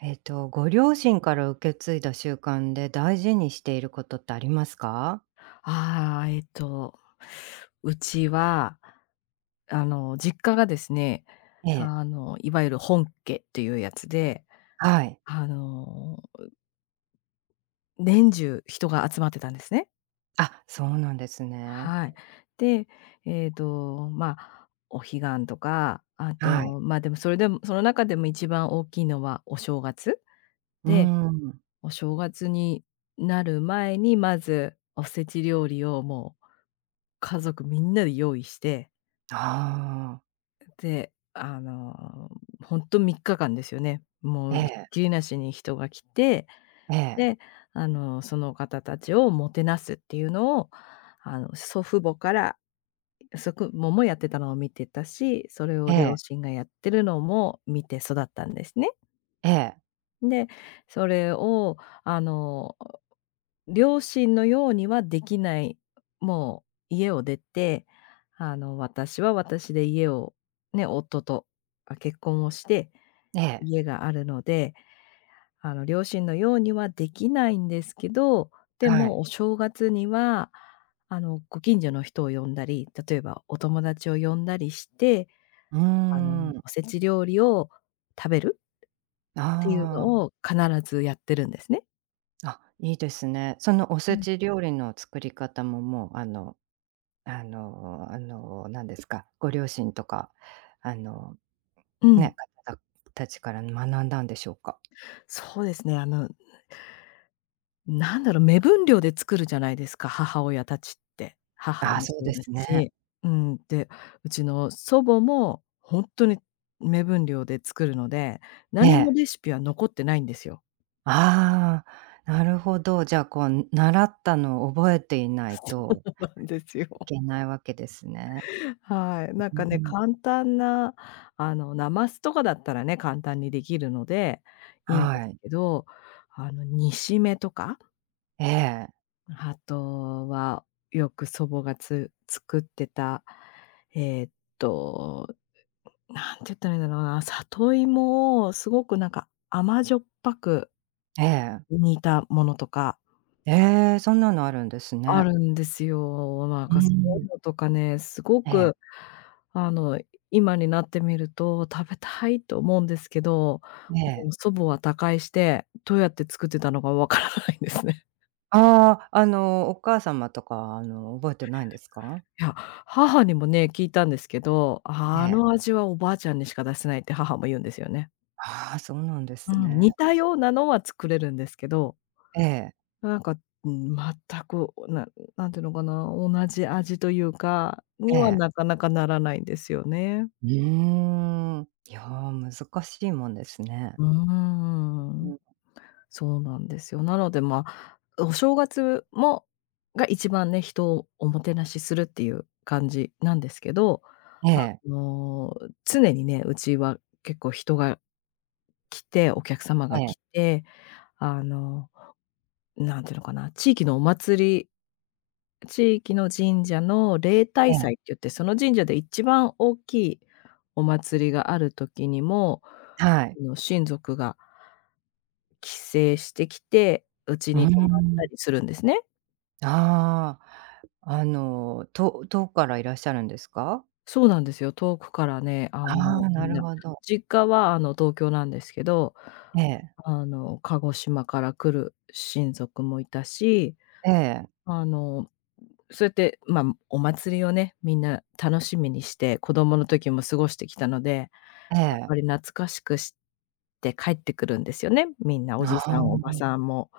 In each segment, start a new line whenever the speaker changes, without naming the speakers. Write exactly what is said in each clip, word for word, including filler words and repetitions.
えっと、ご両親から受け継いだ習慣で大事にしていることってありますか？
ああ、えっと、うちは、あの、実家がですね、
ええ、
あの、いわゆる本家っていうやつで、
はい。
あの、年中人が集まってたんですね。
あ、そうなんですね。
はい。で、えっと、まあ、お彼岸とか、あ
はい。
と、まあ、でもそれでもその中でも一番大きいのはお正月
うー
で、
ん。
お正月になる前に、まずおせち料理をもう家族みんなで用意して、
ああ。
で、あの、ほんとさんにちかんですよね。も
え
うひっ
え、
きりなしに人が来て、
ええ、
で、あの、その方たちをもてなすっていうのを、あの、祖父母からそくももやってたのを見てたし、それ
え
を両
え、
親がやってるのも見て育ったんですね。
ええ、
で、それをあの、両親のようにはできない、もう家を出て、あの、私は私で家をね、夫と、あ、結婚をして、
ええ、
家があるので、あの、両親のようにはできないんですけど、で
はい。
もお正月には、あの、ご近所の人を呼んだり、例えばお友達を呼んだりして、
うー
あの、
ん。
おせち料理を食べるっていう
ああ。
のを必ずやってるんですね。
あ、いいですね。そのお
う
せ
ん、
ち料理の作り方も、もう、あのあのあの、なんですか、ご両親とか、あの、
うん、
ね、方たちから学んだんでしょうか？
そうですね。あの、なんだろう、目分量で作るじゃないですか、母親たちって。母
ああ、
も
そう
そう
で
で
す
す
ね。
し、うん、で、うちの祖母も本当に目分量で作るので、何も
ねえ。
レシピは残ってないんですよ。
ああ、なるほど。じゃあ、こう、習ったのを覚えていない
そ
と
うなんですよ。
いけないわけですね。
はい。なん
う
かね、
ん。
簡単な、あの、なますとかだったらね、簡単にできるのでいいんで
は
す
い。
けど、あの、煮しめとか、
ええ、
あとは、よく祖母がつ作ってた、えーっと、なんて言ったらいいんだろうな、里芋をすごくなんか甘じょっぱく
ええ。
煮たものとか、
ええ、そんなのあるんです
あ
ね。
るんですよ。なん
う
かそ
ー
ういうの
ん。
とかね、すご
ええ、
く、あの、今になってみると食べたいと思うんですけど、
え
もう
え。
祖母は他界して、どうやって作ってたのかわからないんですね。
ああ、あの、お母様とか、あの、覚えてないんですか？
いや、母にもね、聞いたんですけど、
え
あ
え。
の味はおばあちゃんにしか出せないって母も言うんですよね。
ああ、そうなんで
う
す
ん、似
ね。
たようなのは作れるんですけど、
ええ、
なんか、うん、全く、ななんていうのかな、同じ味というか、
え
には
え。
なかなかならないんですよね。
うーん。いや、難しいもんですね。
うー
う
ん。
ん。
そうなんですよ。なので、まあ、お正月もが一番ね、人をおもてなしするっていう感じなんですけど、
え
あ
え、
の、常にね、うちは結構人が来て、お客様
え
が来
え、
て、あの、なんていうのかな、地域のお祭り、地域の神社の例
え
大
え。
祭って言って、その神社で一番大きいお祭りがある時にも、
はい。
あの、親族が帰省してきて、うち
うー
に泊まったり
ん。
するんですね。
ああ、あの、と遠くからいらっしゃるんですか？
そうなんですよ。遠くからね、
あ
あの、
あ、な
みん
る
な、
ほど。
実家はあの、東京なんですけど、
ええ、
あの、鹿児島から来る親族もいたし、
ええ、
あの、そうやって、まあ、お祭りをね、みんな楽しみにして、子供の時も過ごしてきたので、や
え
っ
え。
ぱり懐かしくして帰ってくるんですよね。みんなお
あ
じさん、おば
あ、
さんも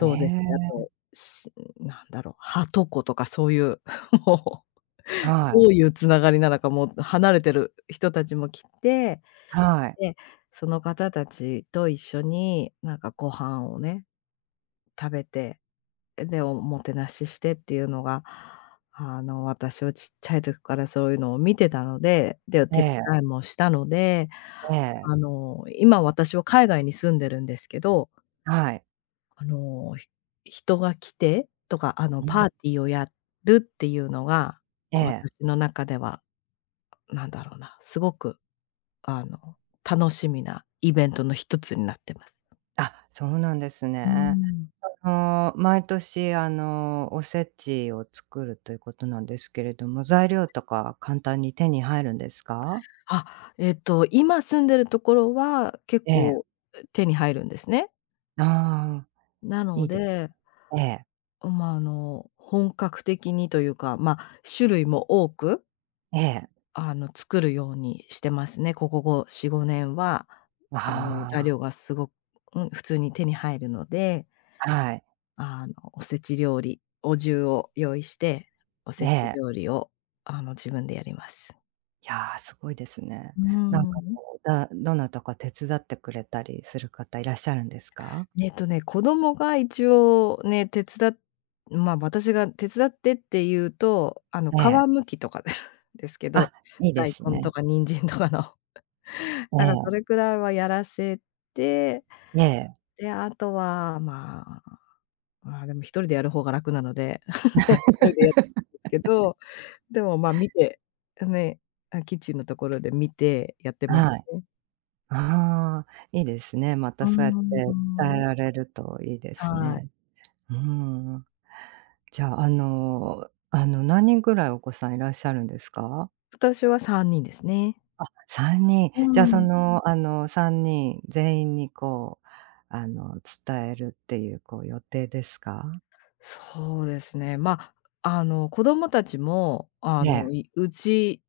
え
うですし、あ
え、
と、しなんだろう、はとことかそういう、もう、ど
は
ういうつながりなのか、もう離れてる人たちも来て、
い、はい。
で、その方たちと一緒に、なんかご飯をね、食べて、で、おもてなししてっていうのが、あの、私はちっちゃい時からそういうのを見てたので、で、
え
手
え、
伝いもしたので、
ええ、
あの、今私は海外に住んでるんですけど、
はい。
あの、ひ人が来てとか、あの、
う
パ
ん、
ーティーをやるっていうのが、
ええ。
私の中では、なんだろうな、すごく、あの、楽しみなイベントの一つになってます。
あ、そうなんです
うー
ね。
ん。
その、毎年、あの、おせちを作るということなんですけれども、材料とか簡単に手に入るんですか？
あ、えっと、今住んでるところは結
ええ。
構、手に入るんですね。
ああ、
な
い
の
いで
で、
ええ、
まあ、あの、本格的にというか、まあ、種類も多く、
ええ。
あの、作るようにしてますね。ここごよん、ごねんは、あの、材
あ
料がすごく、うん、普通に手に入るので、
あ、はい。
あの、おせち料理、お重を用意して、お
え
せち
え。
料理を、あの、自分でやります。
いや、すごいですね。
うー
なんか
ん。
こう、だどなたか手伝ってくれたりする方いらっしゃるんですか？
えっとね、子供が一応ね、手伝っまあ、私が手伝ってって言うと、あの、皮
ええ。
むきとか でですけど、
あ、いいで
大
す
根と
ね。
か人参とかの、
え
だからそ
え、
れくらいはやらせて、
ええ、
で、あとは、まあ、まあ、でもひとりでやる方が楽なので、一人でやるけど、でも、ま、見て、ね、あ、キッチンのところで見てやってます
はい。
ね。
ああ、いいですね。ま
う
たそうやって
ー
伝え
ん。
られるといいです
はい。
ね。うーん。じゃあ、あのあの、何人ぐらいお子さんいらっしゃるんですか
私はさんにんですね。
？さんにん。
う
じゃあ、
ー
そ
ん。
の、あの、さんにん全員にこう、あの、伝えるっていうこう予定ですか？
そうですね。まあ、あの、子供たちも、あ
え、
の、いうち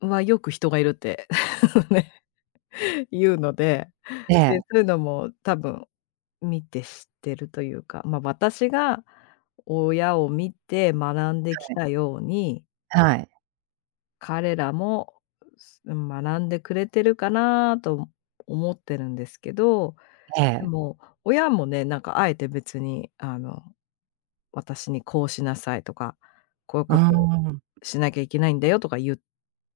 はよく人がいるって ね、言うので、
ええ、
で、
え
そういうのも多分見て知ってるというか、まあ、私が親を見て学んでき
え。
たように、
はい。
彼らも、す学んでくれてるかなと思ってるんですけど、
え
で
え。
も、親もね、なんかあえて別に、あの私にこうしなさいとか、こういう
うー
ことを
ん。
しなきゃいけないんだよとか言っ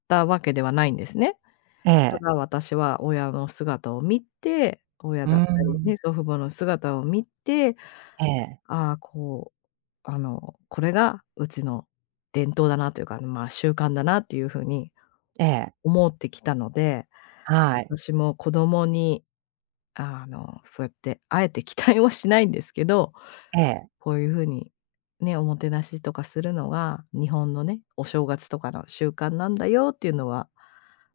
たわけではないんですね。
え
た
え。
だ私は親の姿を見て、親
うー
だったり
ん。
ね、祖父母の姿を見て、
ええ。
ああ、こう、あの、これがうちの伝統だなというか、まあ、習慣だなっていうふうに
ええ。
思ってきたので、
はい。
私も子供に、あの、そうやってあえて期待はしないんですけど、
ええ。
こういう風に、ね、おもてなしとかするのが、日本のね、お正月とかの習慣なんだよっていうのは、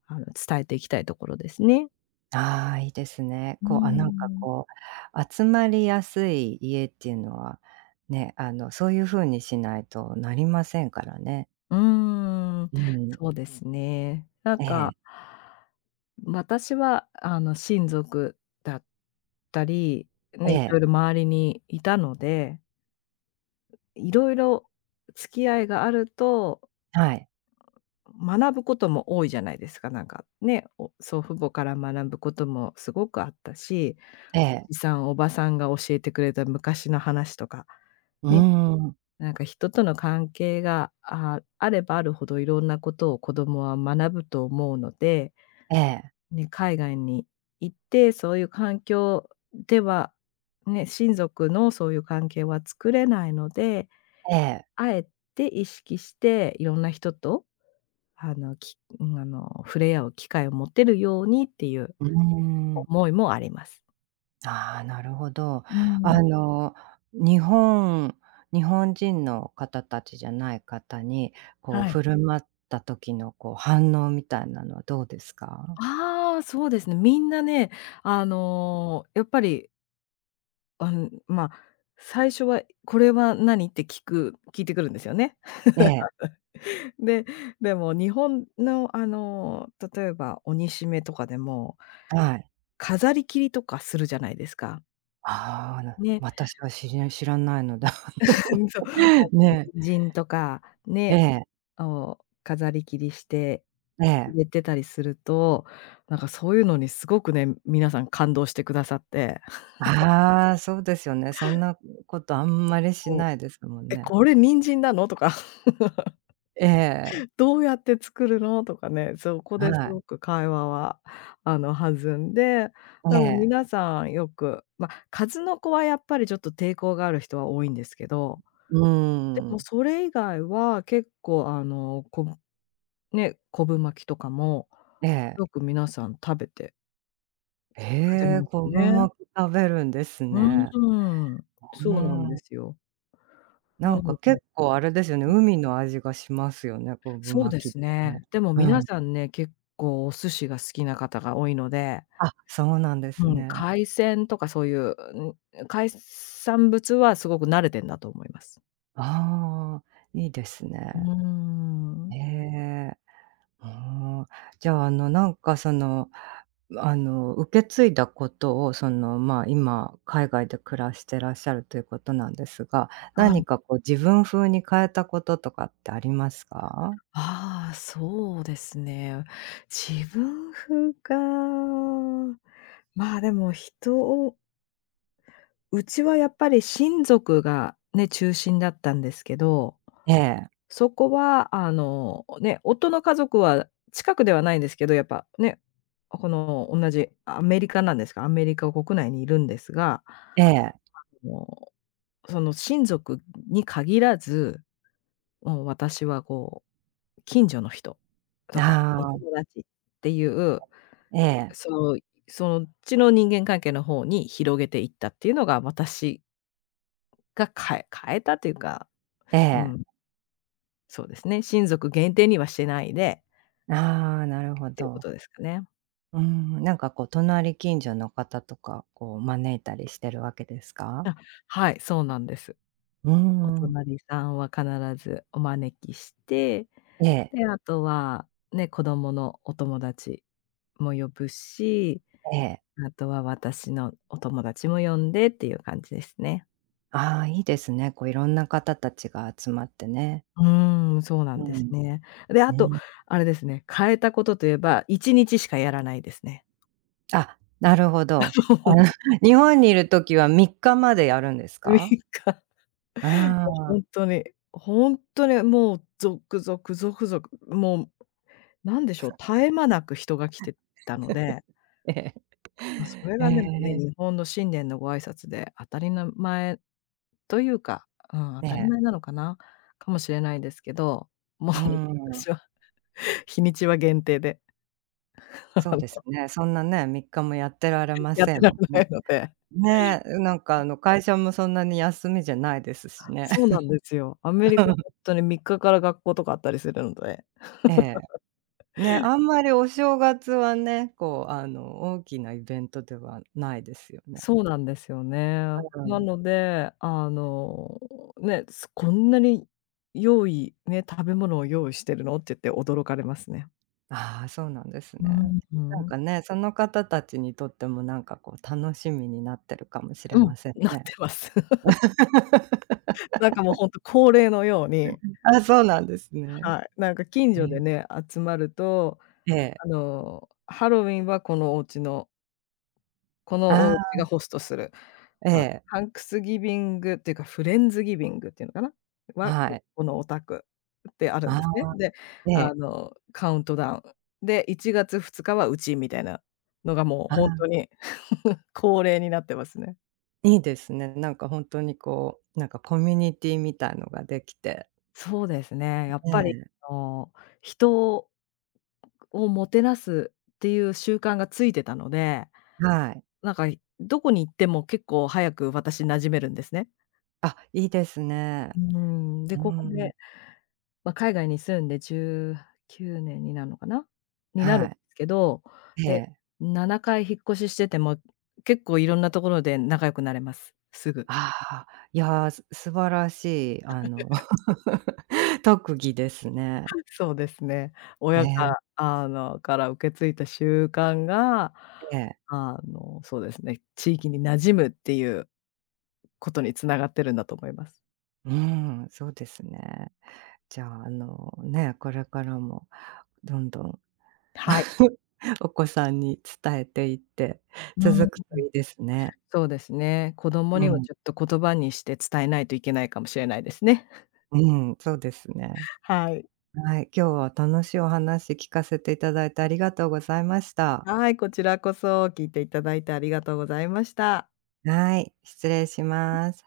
あの、伝えていきたいところですね。
ああ、いいですね。
うー
こう、あ、なんか
ん。
こう、集まりやすい家っていうのは、ね、あの、そういう風にしないとなりませんからね。
うーん、
うん。
そうですね。なん
ええ。
か、私は、あの、親族だったり、
え
ね、いろい
え。
ろ周りにいたので、いろいろ付き合いがあると
はい。
学ぶことも多いじゃないですか、なんか、ね、お祖父母から学ぶこともすごくあったし、
ええ。
おじさん、おばさんが教えてくれた昔の話とか、
うー
ね、
ん。
なんか人との関係が、ああればあるほどいろんなことを子供は学ぶと思うので、
ええ。
ね、海外に行って、そういう環境では、ね、親族のそういう関係は作れないので、
ええ。
あえて意識していろんな人と、あの、きうん、あの、触れ合う機会を持てるようにっていう
うーん。
思いもあります。
ああ、なるほど。
うん、
あの、日本日本人の方たちじゃない方に、こう
はい。
振る舞った時のこう反応みたいなのはどうですか？
ああ、そうですね。みんなね、あの、やっぱり、あん、まあ、最初は「これは何？」って聞く聞いてくるんですよね。
ええ、
で、でも日本の、あの、例えば鬼しめとかでも、
はい。
飾り切りとかするじゃないですか。
ああ、な
ね。
私は知り知らないので、
そう。
ね
人参とか
え、え
ね、
え、
を飾り切りして
ええ。
入れてたりすると、なんかそういうのにすごくね、皆さん感動してくださって、
ああ、そうですよね。そんなことあんまりし
そう
ないですもん
「え、
ね。
これ人参なの？」とか
ええ、
どうやって作るの？」とかね、そこ
は
です
い。
ごく会話は、あの、弾んで、
え
でも皆
え、
さんよく、ま、数の子はやっぱりちょっと抵抗がある人は多いんですけど、
うー
でも
ん、
それ以外は結構、あの、こぶね、昆布巻きとかも、
え
よ
え。
く皆さん食べてくれ
へえ、
ます
子グ
ね。
マ食べるんです
う
ね。
ーん、
う
そうなんで
ん。
すよ。な
なんか
ので、
結構あれですよね、海の味がしますよね、昆グ
そうで
巻きっ
す
て
ね。
ね。
でも
う
皆
ん。
さんね、結構お寿司が好きな方が多いので、
あ、そうなんです
うん、
ね。
海鮮とかそういう、うん、海産物はすごく慣れてんだと思います。
ああ、いいです
う
ね。
ーん。
へえ。うーん。じゃあ、あの、なんかその、あの、受け継いだことを、その、まあ、今海外で暮らしてらっしゃるということなんですが、何かこう自分風に変えたこととかってありますか？
あああ、そうですね。自分風か。まあ、でも人をうちはやっぱり親族がね、中心だったんですけど、
ええ、
そこは、あの、ね、夫の家族は近くではないんですけど、やっぱね、この同じアメリカなんですが、アメリカ国内にいるんですが、
ええ。
あの、その親族に限らず、もう私はこう、近所の人とか、
あ
お
あ、
友達っていう、
ええ、
そう、そっちの人間関係の方に広げていったっていうのが、私が変え変えたというか、
え
う
え。
ん、そうですね、親族限定にはしてないで
ああ、なるほ
っていうこ
ど。
とですかね。
うーん、なんかこう隣近所の方とか、こう招いたりしてるわけですか？
あ、はい、そうなんです。
うー
お
ん。
隣さんは必ずお招きして、
ええ、
で、あとは、ね、子供のお友達も呼ぶし、
ええ。
あとは私のお友達も呼んでっていう感じですね。
ああ、いいですね。こういろんな方たちが集まってね。
うーん、そうなん
う
です
ん、
ね。で、あ
う
と、
ん。
あれですね、変えたことといえば、いちにちしかやらないですね。
あ、なるほど。あの、日本にいる時はみっかまでやるんです
3
か？
日。
あ
もうみ
あ、
っかほんとに、ほんとにもうゾクゾクゾクゾク、もうなんでしょう、絶え間なく人が来てたので、
ええ。
ま、そ れ
ええ、
がでもね、
え
日
え。
本の新年のご挨拶で当たりな前というか、うん、当たり前なのかな、かもしれないですけど、もう
うー ん。
私は日にちは限定で、あ
そう
の、
ですね。そんなね、みっかもやってられ ま
やっ
せ
て
ん
ら
も
れ
ん
な
ね。
いので。
ね、なんかあの会社もそんなに休みじゃないですしね。
そうなんですよ。アメリカほん とにみっかかから学校とかあったりするので。
ええ。ね、あんまりお正月はね、こうあの大きなイベントではないですよね。
そうなんですよね。
う
な
ん。
ので、あの、ね、すこんなに用意ね、食べ物を用意してるのって言って驚かれますね。
ああ、そうなんです
う
ね。
んう
なん
ん、
かね、その方たちにとってもなんかこう楽しみになってるかもし
う
れ
ん、
ません
なって
ね。
ます。なんかもうほんと恒例のように、
あ、そうなんですね。
はい、なんか近所で
ね、
ね、集まると、
ええ。
あの、ハロウィンはこのお家のこのお
あ
家がホストする、
あ、え
あ、
え、
ハンクスギビングっていうかフレンズギビングっていうのかな、は、
は
こ
い。
このお宅ってあるん
あ
ですね。
あ、
で、
え
あ
え、
の、カウントダウン、で、いちがつふつかはうちみたいなのがもう
ああ、
ほんとに 恒例になってますね。
いいですね。なんか本当にこう、なんかコミュニティみたいのができて、
そうですね。
ね。
やっぱり、
え。
あの、人をもてなすっていう習慣がついてたので、
はい。
なんか、どこに行っても結構早く私馴染めるんですね。
あ、いいです
う
ね。
ーん、で、
う
ここ
ん。
で、ま、海外に住んでじゅうきゅうねんになるのかな？になるん
は
ですけど、
い。え
で、
え。
ななかい引っ越ししてても、結構いろんなところで仲良くなれます、すぐ。
ああ、いや、す素晴らしい、あの、特技ですね。
そうですね。
え
親
え、
が、あの、から受け継いだ習慣が、
ええ。
あの、そうですね、地域に馴染むっていうことにつながってるんだと思います。
うん、そうですね。じゃあ、あの、ね、これからもどんどん
はい。
お子さんに伝えていって
う
続
ん。
くといいですね。
そうですね。子供
う
にも
ん、
ちょっと言葉にして伝えないといけないかもしれないですね。
うん、そうですね。
はい。
はい、今日は楽しいお話聞かせていただいてありがとうございました。
はい、こちらこそ聞いていただいてありがとうございました。
はい、失礼します。